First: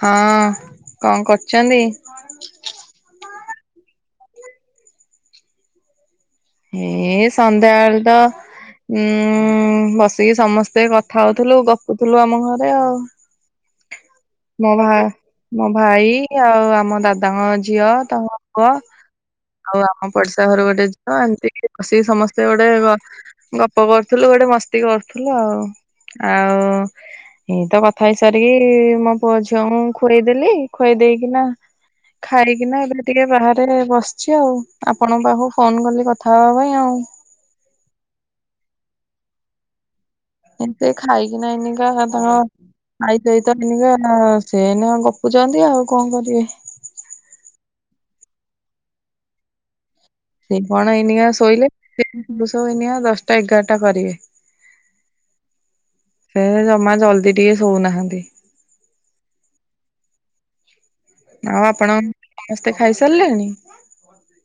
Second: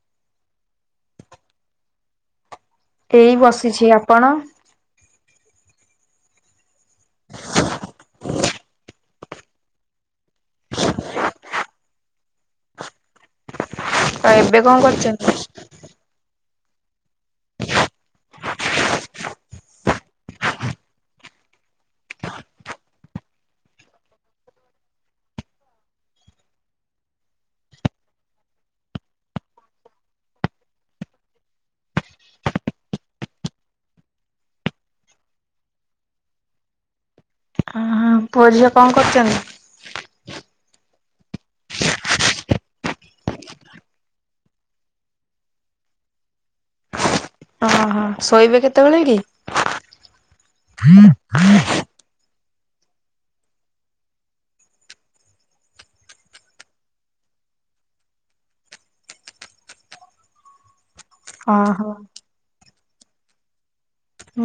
ହଁ କଁ କରୁଚନ୍ତି? ଏଇ ବସିଛି ଆପଣ? ହେଏ ସନ୍ଧ୍ୟା ଆଳୁ ତ। ଉଁ ବସିକି ସମସ୍ତେ କଥା ହୋଉଥୁଲୁ ଗପୁଥୁଲୁ ଆମ ଘରେ ଆଉ। ଆଉ ଏବେ ମୋ କଣ ଭା କରୁଛନ୍ତି? ମୋ ଭାଇ ଆଉ ଆମ ଦାଦାଙ୍କ ଝିଅ ତାଙ୍କ ପୁଅ। ଆଉ ଆମ ପଡିଶା ଘର ଗୋଟେ ଝିଅ ଏମିତି ବସିକି ସମସ୍ତେ ଗୋଟେ ଗ ଗପ କରୁଥୁଲୁ ଗୋଟେ ମସ୍ତି କରୁଥୁଲୁ ଆଉ ଆଉ। ଏଇ ତ କଥା ହେଇସାରିକି ମୋ ପୁଅ ଝିଅଙ୍କୁ ଖୁଏଇଦେଲି ଖୁଆଇଦେଇକିନା ଖାଇକିନା ଏବେ ଟିକେ ବାହାରେ ବସିଛି ଆଉ ଆପଣଙ୍କ ପାଖକୁ ଫୋନ୍ କଲି କଥା ହବା ପାଇଁ ଆଉ। ହୁଁ ପୁଅ ଝିଅ କଁ କରୁଚନ୍ତି? ଏବେ ଖାଇକିନା ଏଇନିକା ବାଦାମ ଆଇ ସହିତ ଏଇନିକା ସେ ଏଇନା ଗପୁଚନ୍ତି ଆଉ କଁ କରିବେ। ଅଃ ଶୋଇବେ କେତୋବୋଳେ କି? ସେ କଣ ଏଇନୀକା ଶୋଇଲେ [unintelligible] ଏଇନିକା ଦଶଟା ଏଗାରଟା କରିବେ। ସେ ହେ ଜମା ଜଲ୍ଦି ଟିକେ ଶୋଉନାହାନ୍ତି। ଆଉ ଓହୋ ଆପଣ ସମସ୍ତେ ଖାଇ ସାରିଲେଣି?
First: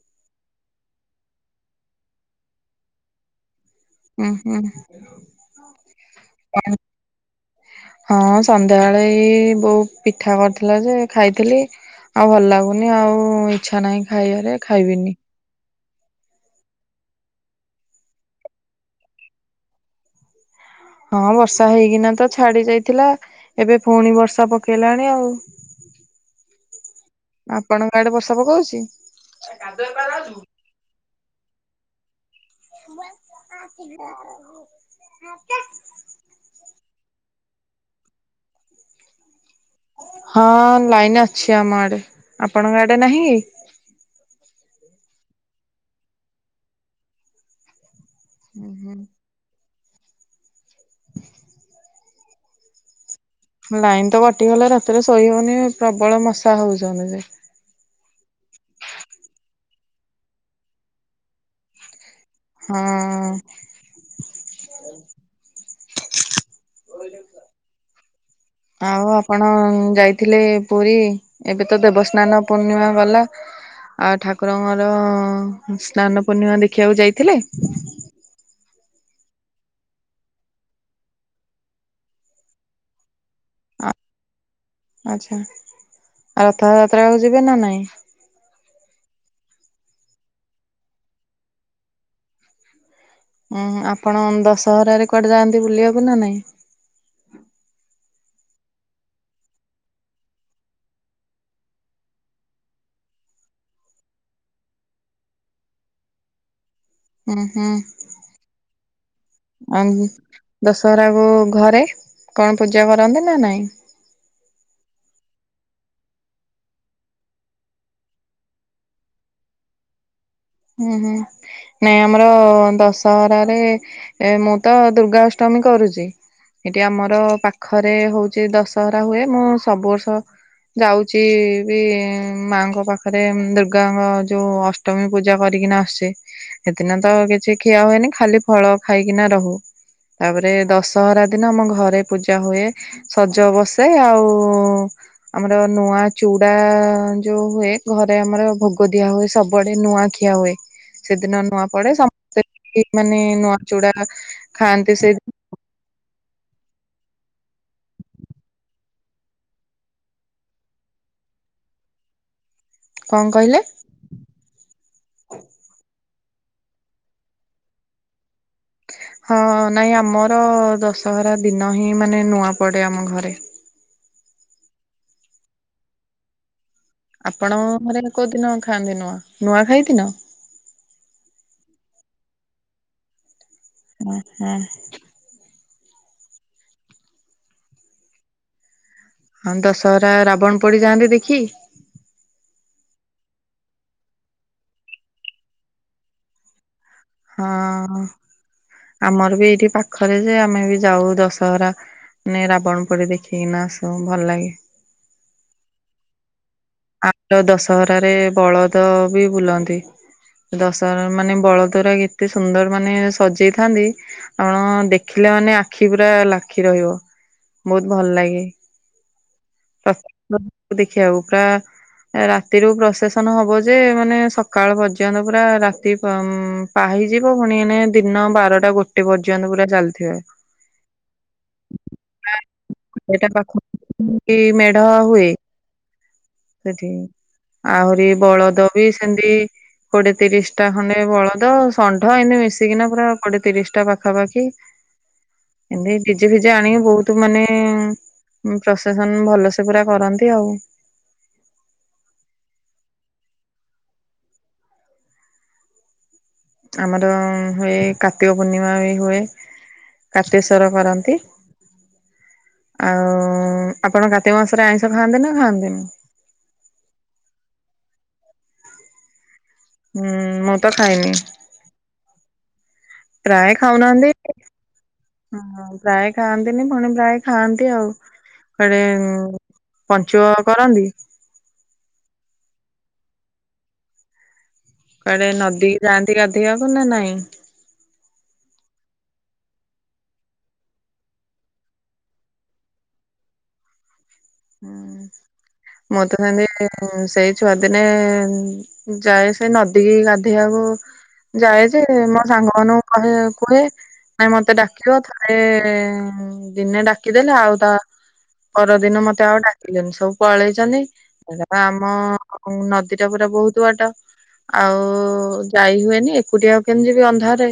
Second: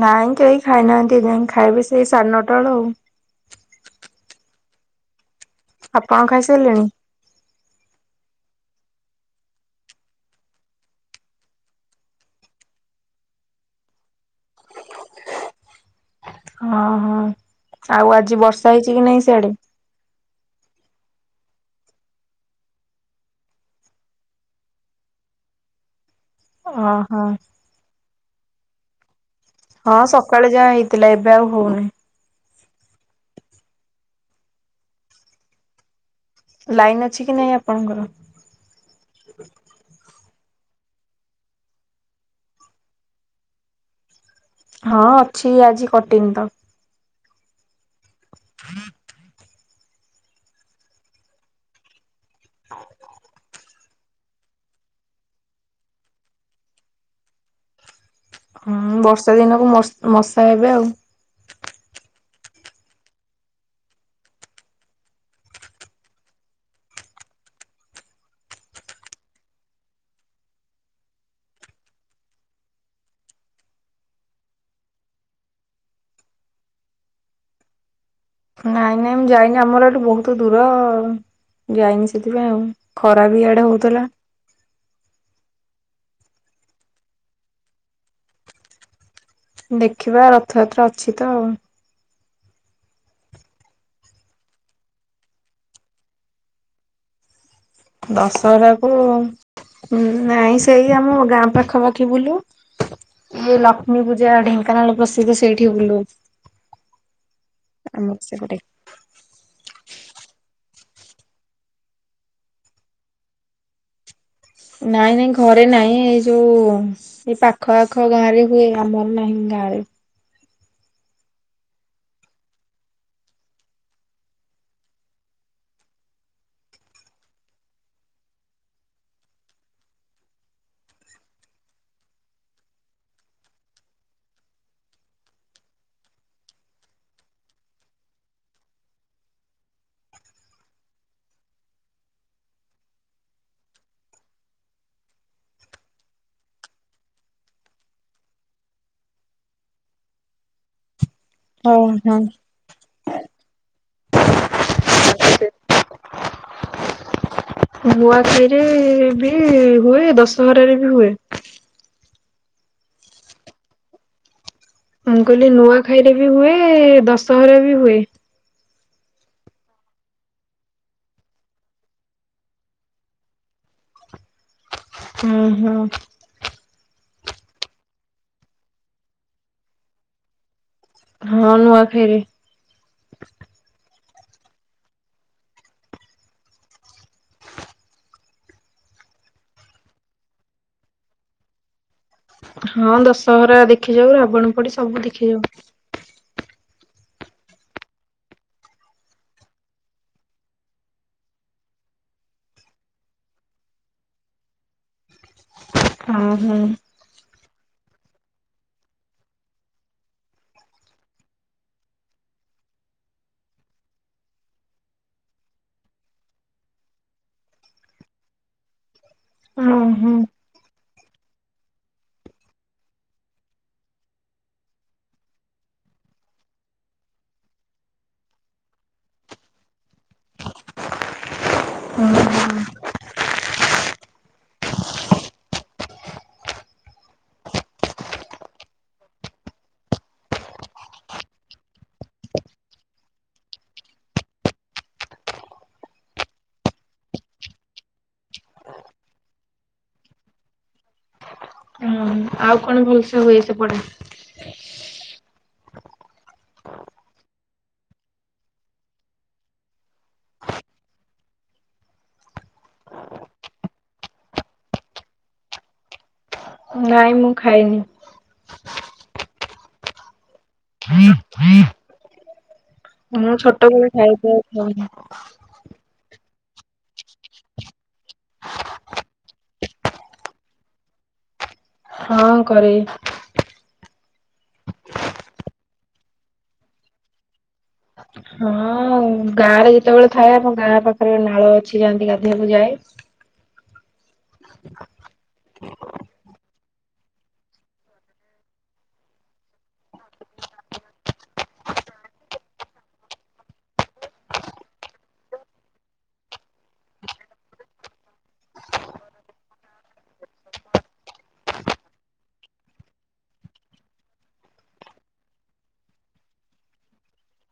ନାଇଁ କେହି ଖାଇନାହାନ୍ତି ଏଯାଏଁ ଖାଇବେ ସେଇ ସାଢ଼େ ନଅଟା ଆଳୁ। ଉଁହୁଁ। ଆପଣ ଖାଇସାରିଲେଣି? ହଁ ସନ୍ଧ୍ୟାବେଳେ ଏଇ ବୋଉ ପିଠା କରିଥିଲା ଯେ ଖାଇଥିଲି। ଆଉ ଭଲ ଲାଗୁନି ଆଉ ଇଚ୍ଛା ନାହିଁ ଖାଇବାରେ ଖାଇବିନି। ହଁ ହଁ ଆଉ ଆଜି ବର୍ଷା ହେଇଚି କି ନାଇଁ ସ୍ୟାଡେ? ହଁ ବର୍ଷା ହେଇକିନା ତ ଛାଡି ଯାଇଥିଲା ଏବେ ପୁଣି ବର୍ଷା ପକେଇଲାଣି ଆଉ। [inaudible] ଅଃ। ଆପଣଙ୍କ ଆଡେ ବର୍ଷା ପକୋଉଚି? ହଁ ସକାଳେ ଯାହା ହେଇଥିଲା ଏବେ ଆଉ ହୋଉନି। [unintelligible] ଲାଇନ୍ ଅଛି କି ନାହିଁ ଆପଣଙ୍କର? ହଁ ଲାଇନ୍ ଅଛି ଆମ ଆଡେ ଆପଣଙ୍କ ଆଡେ ନାହିଁ କି? ହଁ ଅଛି ଆଜି କଟିନି ତ। ଉଁହୁଁ। [inaudible] [inaudible] ଲାଇନ୍ ତ କଟିଗଲେ ରାତିରେ ଶୋଇହୋଉନି ପ୍ରବଳ ମଶା ହୋଉଚନ୍ତି ଯେ। ହଁ ବର୍ଷା ଦିନକୁ ମସ୍ ମଶା ହେବେ ଆଉ। ହଁ। ଆଉ ଆପଣ ଯାଇଥିଲେ ପୁରୀ ଏବେ ତ ଦେବସ୍ନାନ ପୂର୍ଣ୍ଣିମା ଗଲା। ଆଉ ଠାକୁରଙ୍କର ସ୍ନାନ ପୂର୍ଣ୍ଣିମା ଦେଖିବାକୁ ଯାଇଥିଲେ? ନାଇଁ ନାଇଁ ମୁଁ ଯାଇନି ଆମର ଏଠୁ ବୋହୁତୁ ଦୂର। ଯାଇନି ସେଥିପାଇଁ ଆଉ ଖରା ବି ଇଆଡେ ହୋଉଥୁଲା। ଆଚ୍ଛା ଆଉ ରଥଯାତ୍ରାକୁ ଯିବେ ନା ନାଇଁ? ଦେଖିବା ରଥଯାତ୍ରା ଅଛି ତ ଆଉ। ଉଁ ଆପଣ ଦଶହରାରେ କୁଆଡେ ଯାଆନ୍ତି ବୁଲିବାକୁ ନା ନାଇଁ? ଦଶହରାକୁ ହୁଁ ନାଇଁ ସେଇ ଆମ ଗାଁ ପାଖାପାଖି ବୁଲୁ। ଇଏ ଲକ୍ଷ୍ମୀ ପୂଜା ଢେଙ୍କାନାଳ ପ୍ରସିଦ୍ଧ ସେଇଠି ବୁଲୁ। ଉଁ ହୁଁ। ଆମର ସେପଟେ ଆଙ୍ଗୁ ଦଶହରା କୁ ଘରେ କଣ ପୂଜା କରନ୍ତି ନା ନାଇଁ? ନାଇଁ ନାଇଁ ଘରେ ନାଇଁ ଏଇ ଯୋଉ ସେଇ ପାଖ ଆଖ ଗାଁରେ ହୁଏ ଆମର ନାହିଁ ଗାଁରେ। ଉଁ ହୁଁ। ନାଇଁ ଆମର ଦଶହରାରେ ମୁଁ ତ ଦୁର୍ଗା ଅଷ୍ଟମୀ କରୁଚି। ଏଠି ଆମର ପାଖରେ ହଉଚି ଦଶହରା ହୁଏ ମୁଁ ସବୁ ବର୍ଷ ଯାଉଚି ବି ମାଙ୍କ ପାଖରେ ଦୁର୍ଗାଙ୍କ ଯୋଉ ଅଷ୍ଟମୀ ପୂଜା କରିକିନା ଆସେ ହେ ଦିନ ତ କିଛି ଖିଆ ହୁଏନି ଖାଲି ଫଳ ଖାଇକିନା ରହୁ। ତାପରେ ଦଶହରା ଦିନ ଆମ ଘରେ ପୂଜା ହୁଏ। ସଜ ବସେ ଆଉ ଆମର ନୂଆ ଚୁଡା ଯୋଉ ହୁଏ ଘରେ ଆମର ଭୋଗ ଦିଆ ହୁଏ ସବୁଆଡେ ନୂଆ ଖିଆ ହୁଏ। ସେଦିନ ନୂଆ ହଁ ପଡେ ହଁ ସମସ୍ତେ ମାନେ ନୂଆ ଚୁଡା ଖାଆନ୍ତି ସେ [inaudible] ନୂଆ ଖାଇରେ ବି ହୁଏ ଦଶହରାରେ ବି ହୁଏ। କଣ କହିଲେ ମୁଁ କହିଲି ନୂଆ ଖାଇରେ ବି ହୁଏ ଦଶହରା ବି ହୁଏ। ହଁ ନାଇଁ ଆମର ଦଶହରା ଦିନ ହିଁ ମାନେ ନୂଆ ପଡେ ଆମ ଘରେ। ହୁଁ ହୁଁ। ଆପଣ ଘରେ କୋଉଦିନ ଖାଆନ୍ତି ନୂଆ ନୂଆ ଖାଇ ଦିନ। ହଁ ନୂଆଖାଇରେ। ଆଁ ହାଁ। ହଁ ଦଶହରା ରାବଣ ପଡିଯାଆନ୍ତି ଦେଖି। ହଁ ଦଶହରା ଦେଖି ଯାଉ ରାବଣ ପଡି ସବୁ ଦେଖି ଯାଉ। ହଁ ଆମର ବି ଏଇଠି ପାଖରେ ଯେ ଆମେ ବି ଯାଉ ଦଶହରା। ମେରା କଣ ପଡେ ଦେଖିକିନା ଆସୁୁ ଭଲ ଲାଗେ। ହଁ ହୁଁ। ଆଦ ଦଶହରାରେ ବଳଦ ବି ବୁଲନ୍ତି। ଦଶହ ମାନେ ବଳଦରା ଏତେ ସୁନ୍ଦର ମାନେ ସଜେଇଥାନ୍ତି। ଆପଣ ଦେଖିଲା ମାନେ ଆଖି ପୁରା ଲାଖି ରହିବ। ବହୁତ ଭଲ ଲାଗେ ହଁ ହଁ ଦେଖିବାକୁ ପୁରା ରାତିରୁ ପ୍ରସେସନ ହବ ଯେ ମାନେ ସକାଳ ପର୍ଯ୍ୟନ୍ତ ପୁରା ରାତି ପ ପାହିଯିବ ପୁଣି ଏନେ ଦିନ ବାରଟା ଗୋଟେ ପର୍ଯ୍ୟନ୍ତ ପୁରା ଚାଲିଥିବ। ସେଇଟା ପାଖ କି ମେଢ ହୁଏ। ସେଠି ଆହୁରି ବଳଦ ବି ସେମିତି କୋଡିଏ ତିରିଶ ଟା ଖଣ୍ଡେ ବଳଦ ଷଣ୍ଢ ଏମିତି ମିଶିକିନା ପୁରା କୋଡିଏ ତିରିଶ ଟା ପାଖାପାଖି ଏମତି ଡିଜେ ଫିଜେ ଆଣିକି ବହୁତ ମାନେ ପ୍ରସେସନ ଭଲସେ ପୁରା କରନ୍ତି ଆଉ। ହଁ ଆଉ କଣ ଭଲସେ ହୁଏ ସେପଟେ। ଆମର ହୁଏ କାର୍ତ୍ତିକ ପୂର୍ଣ୍ଣିମା ବି ହୁଏ। କାର୍ତ୍ତୀକେଶ୍ଵର କରନ୍ତି। ଆଉ ଆପଣ କାତିକ ମାସରେ ଆଇଁଷ ଖାଆନ୍ତି ନା ଖାଆନ୍ତିନି। ନାଇଁ ମୁଁ ଖାଇନି। ହୁଁ ମୁଁ ତ ଖାଇନି। ମୁଁ ପ୍ରାୟ ଖାଉ ଛୋଟବେଳେ ନାହାଁନ୍ତି ଖାଇଛି ଆଉ ଖାଉନି। ଅହ। ପ୍ରାୟ ଖାଆନ୍ତିନି ପୁଣି ପ୍ରାୟ ଖାଆନ୍ତି ଆଉ। ତାରେ ପଞ୍ଚୁକ କରନ୍ତି। ହଁ କରେ। କୁଆଡେ ନଦୀ କି ଯାଆନ୍ତି ଗାଧେଇିବାକୁ ନା ନାଇଁ? ହଁ ଗାଁ ରେ ଯେତେବେଳେ ଥାଏ ଆମ ଗାଁ ପାଖରେ ନାଳ ଅଛି ଯାଆନ୍ତି ଗାଧୋଇବାକୁ ଯାଏ। [inaudible] ହୁଁ ମୁଁତ କାଇଁବି ହୁଁ ସେଇ ଛୁଆ ଦିନେ ଯାଏ ସେ ନଦୀ କି ଗାଧେଇଆକୁ। ଯାଏ ଯେ ମୋ ସାଙ୍ଗ ମାନଙ୍କୁ କହେ କୁହେ। ନାଇଁ ମତେ ଡାକିବ ଥରେ ଦିନେ ଡାକିଦେଲେ ଆଉ ତା ପର ଦିନ ମତେ ଆଉ ଡାକିଲେନି ସବୁ ପଳେଇଛନ୍ତି କାରଣ ଆମ ନଦୀଟା ପୁରା ବହୁତ ବାଟ। ଆଉ ଯାଇ ହୁଏନି ଏକୁଟିଆ ଆଉ କେମିତିି ଯିବି ଅନ୍ଧାରରେ।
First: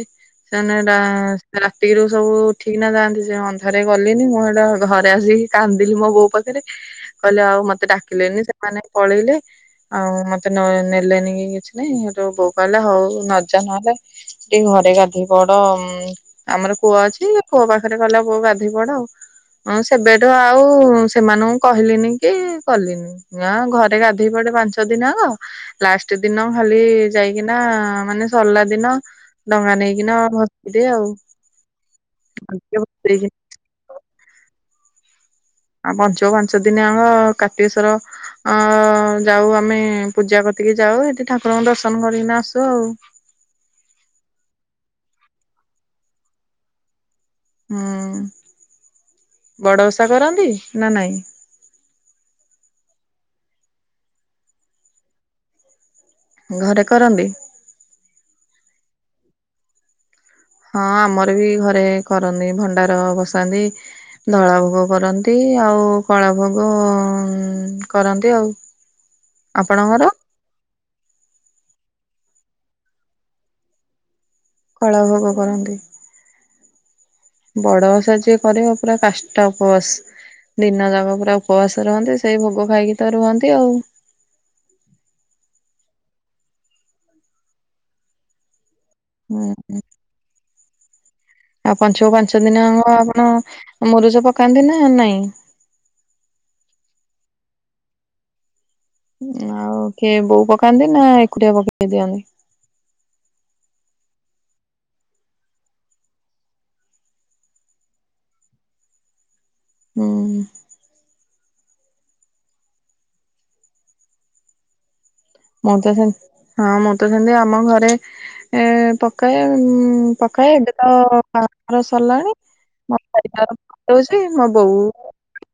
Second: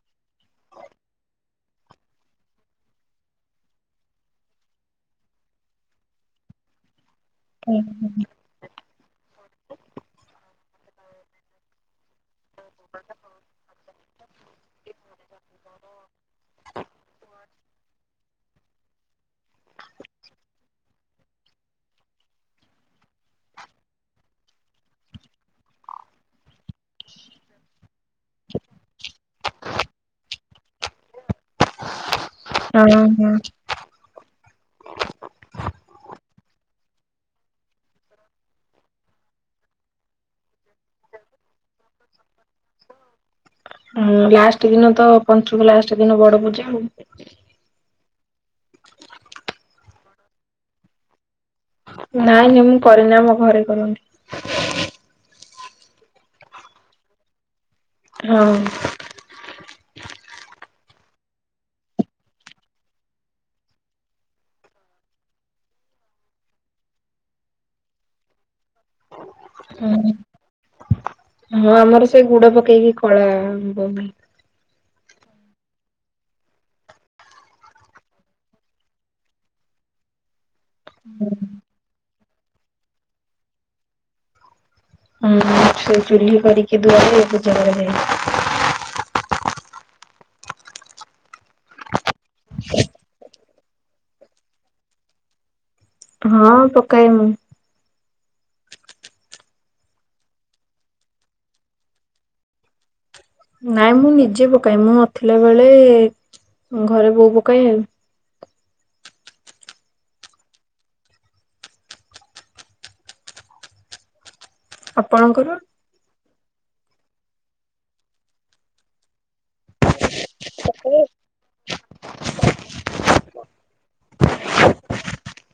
ସେମାନେ ଟା ରାତିରୁ ସବୁ ଉଠିକି ନା ଯାଆନ୍ତି ସେ ଅନ୍ଧାରେ ଗଲିନି ମୁଁ ଏଟା ଘରେ ଆସିକି କାନ୍ଦିଲି ମୋ ବୋଉ ପାଖରେ କହିଲେ ଆଉ ମତେ ଡାକିଲେନି ସେମାନେ ପଳେଇଲେ। ଆଉ ମତେ ନ ନେଲେନି କି କିଛି ନାଇଁ ହେଠୁ ବୋଉ କହିଲା ହଉ ନଜା ନହେଲେ। ଟିକେ ଘରେ ଗାଧେଇ ପଡ ଆମର କୂଅ ଅଛି ସେ କୁଅ ପାଖରେ କହିଲା ବୋଉ ଗାଧେଇ ପଡ ଆଉ ସେବେଠୁ ଆଉ ସେମାନଙ୍କୁ କହିଲିନି କି କଲିନି ଆ ଘରେ ଗାଧେଇ ପଡେ ପାଞ୍ଚ ଦିନ ଆକ ଲାଷ୍ଟ ଦିନ ଖାଲି ଯାଇକିନା ମାନେ ସରିଲା ଦିନ ଡଙ୍ଗା ନେଇକିନା ଭସେଇଦିଏ ଆଉ ଅ ଭସେଇକି ହଁ ଆଉ ପଞ୍ଚୁକ ପାଞ୍ଚ ଦିନ ଆଙ୍କ କାର୍ତ୍ତୀକେଶ୍ଵର ଅ ଯାଉ ଆମେ ପୂଜା କତିକି ଯାଉ ସେଠି ଠାକୁରଙ୍କୁ ଦର୍ଶନ କରିକିନା ଆସୁ ଆଉ ହୁଁ ଲାଷ୍ଟ ଦିନ ତ ପଞ୍ଚୁକ ଲାଷ୍ଟ ଦିନ ବଡ ପୂଜା ଆଉ ହୁଁ ବଡ଼ ଓଷା କରନ୍ତି? ନା ନାଇଁ ନାଇଁ ନାଇଁ ମୁଁ କରେନି ଆମ ଘରେ କରନ୍ତି ଘରେ କରନ୍ତି ହଁ ହଁ ଆମର ବି ଘରେ କରନ୍ତି ଭଣ୍ଡାର ବସାନ୍ତି ଧଳା ଭୋଗ କରନ୍ତି ଆଉ କଳା ଭୋଗ କରନ୍ତି ଆଉ [inaudible] ହୁଁ ହଁ ଆମର ସେ ଗୁଡ ପକେଇକି କଳା ବନି କଳା ଭୋଗ କରନ୍ତି। ବଡଓଷା ଜିଏ କରିବ ପୁରାକାଷ୍ଟା ଉପବାସ। ଦିନ ଯାକ ପୁରା ଉପବାସ ରୁହନ୍ତି ସେଇ ଭୋଗ ଖାଇକି ତ ରୁହନ୍ତି ଆଉ। ହୁଁ ସେ ଚୁ୍ଲି କରିକି ଧୁଆଧୁଇ ହେଇ ପୂଜା କରାଯାଏ। ହୁଁ ହୁଁ। ଆଉ ପାଞ୍ଚୁକପାଞ୍ଚ ଦିନ ଆପଣ ମୁରୁଜ ପକାନ୍ତି ନା ନାଇଁ ହଁ ପକାଏ ମୁଁ। ଆଉ କିଏ ବୋଉ ପକାନ୍ତି ନା ଏକୁଟିଆ ପକେଇ ଦିଅନ୍ତି ନାଇଁ ମୁଁ ନିଜେ ପକାଏ ମୁଁ ନଥିଲା ବେଳେ ଘରେ ବୋଉ ପକାଏ ଆଉ ହୁଁ ଉଁ। ଆପଣଙ୍କର? ମୁଁ ତ ସେ ହଁ ମୁଁ ତ ସେମତି ଆମ ଘରେ ଏଁ ପକାଏ ଉଁ ପକାଏ ଏବେ ତ ବାହାଘର ସରିଲାଣି। ମ [inaudible] ପକଉଛି ମୋ ବୋଉ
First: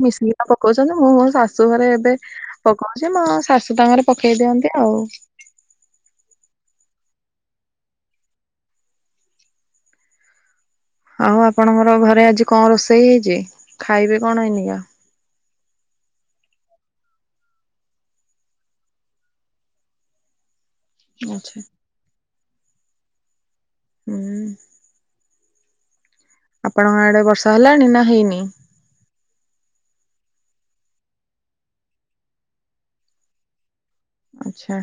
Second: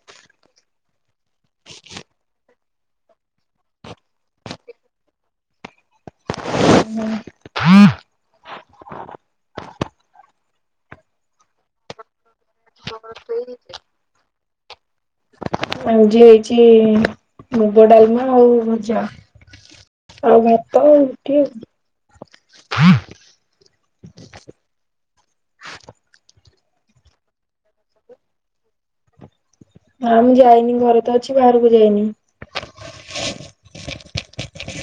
ମିଶିକିନା ପକଉଛନ୍ତି ମୁଁ ମୋ ଶାଶୁ ଘରେ ଏବେ ପକଉଛି ମୋ ଶାଶୁ ତାଙ୍କର ପକେଇ ଦିଅନ୍ତି ଆଉ। ହୁଁ। ହୁଁ [inaudible] ଆଉ ଆପଣଙ୍କର ଘରେ ଆଜି କଣ ରୋଷେଇ ହେଇଛି ଖାଇବେ କଣ [unintelligible] ଆଜି ହେଇଛି ମୁଗ ଡାଲମା ଆଉ ଭଜା ଆଉ ଆଛା [unintelligible] ହୁଁ। ଆପଣଙ୍କ ଆଡେ ବର୍ଷା ହେଲାଣି ନା ହେଇନି? ନାଁ ମୁଁ ଯାଇନି ଘରେ ତ ଅଛି ବାହାରକୁ ଯାଇନି। ଆଚ୍ଛା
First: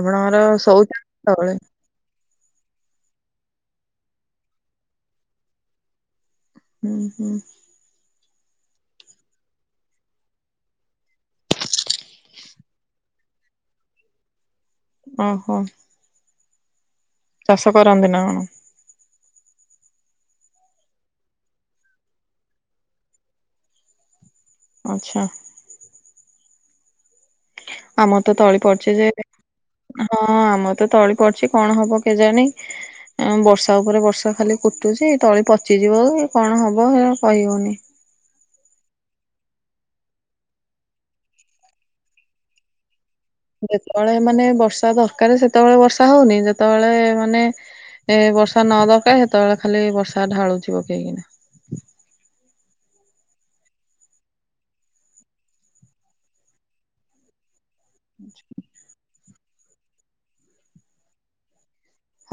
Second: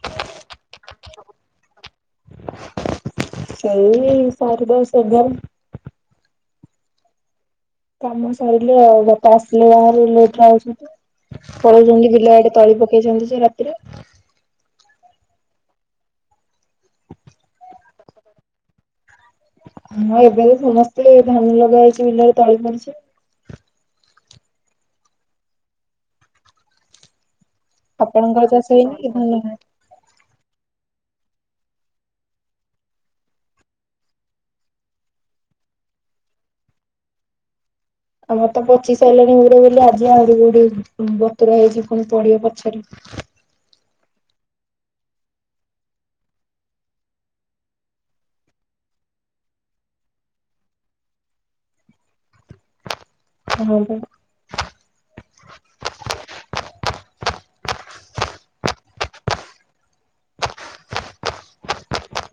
ଆପଣଙ୍କର [unintelligible] ସେଇ ସାଢ଼େ ଦଶ୍ ଏଗାର। ହୁଁ-ହୁଁ। କାମ ସରିଲେ ଆଉ ବାପା ଆସିଲେ ବାହରୁ ଲେଟ୍ ରେ [unintelligible] ପଳଉଚନ୍ତି ବିଲାଆଡେ ତଳି ପକେଇଚନ୍ତି ସେ ରାତିରେ। ଓହୋ। ଚାଷ କରନ୍ତି ନା କଣ? ହଁ ଏବେ ତ ସମସ୍ତେ ଧାନ ଲଗା ହେଇଛି ବିିଲରେ ତଳି ପଡିଛି। ଆଚ୍ଛା। ଆମର ତ ଆପଣଙ୍କର ତଳି ଚାଷ ପଡିଛି ହେଇନି ଯେ, କି ଧାନ? ହଁ ଆମର ତ ତଳି ପଡିଛି କଣ ହବ କେଜାଣି। ଉନ୍ ବର୍ଷା ଉପରେ ବର୍ଷା ଖାଲି କୁଟୁଚି ତଳି ପଚିଯିବ କି କଣ ହବ କହିହଉନି। ଆମର ତ ପଚିସାଇଲାଣି ଗୁଡ଼ିଏ ବୋଲି ଆଜି ଆହୁରି ଗୁଡ଼ିଏ ବତୁରା ହେଇଛି ପୁଣି ପଡିବ ପଛରେ। ଯେତବଳେ ମାନେ ବର୍ଷା ଦରକାରେ ସେତବଳେ ବର୍ଷା ହଉନି ଯେତବଳେ ମାନେ ଏ ବର୍ଷା ନ ଦରକାର ସେତେବେଳେ ଖାଲି ବର୍ଷା ଢାଳୁଛି ପକେଇକିନା। ହଁ ବା। ଆ୍ [inaudible]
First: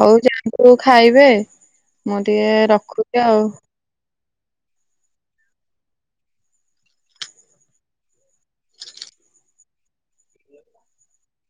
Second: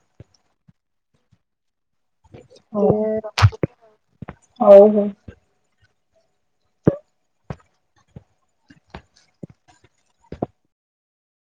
ହଉ ଯାଆନ୍ତୁ ଖାଇବେ, ମୁଁ ଟିକେ ରଖୁଚି ଆଉ। ହଉ-ହଉ।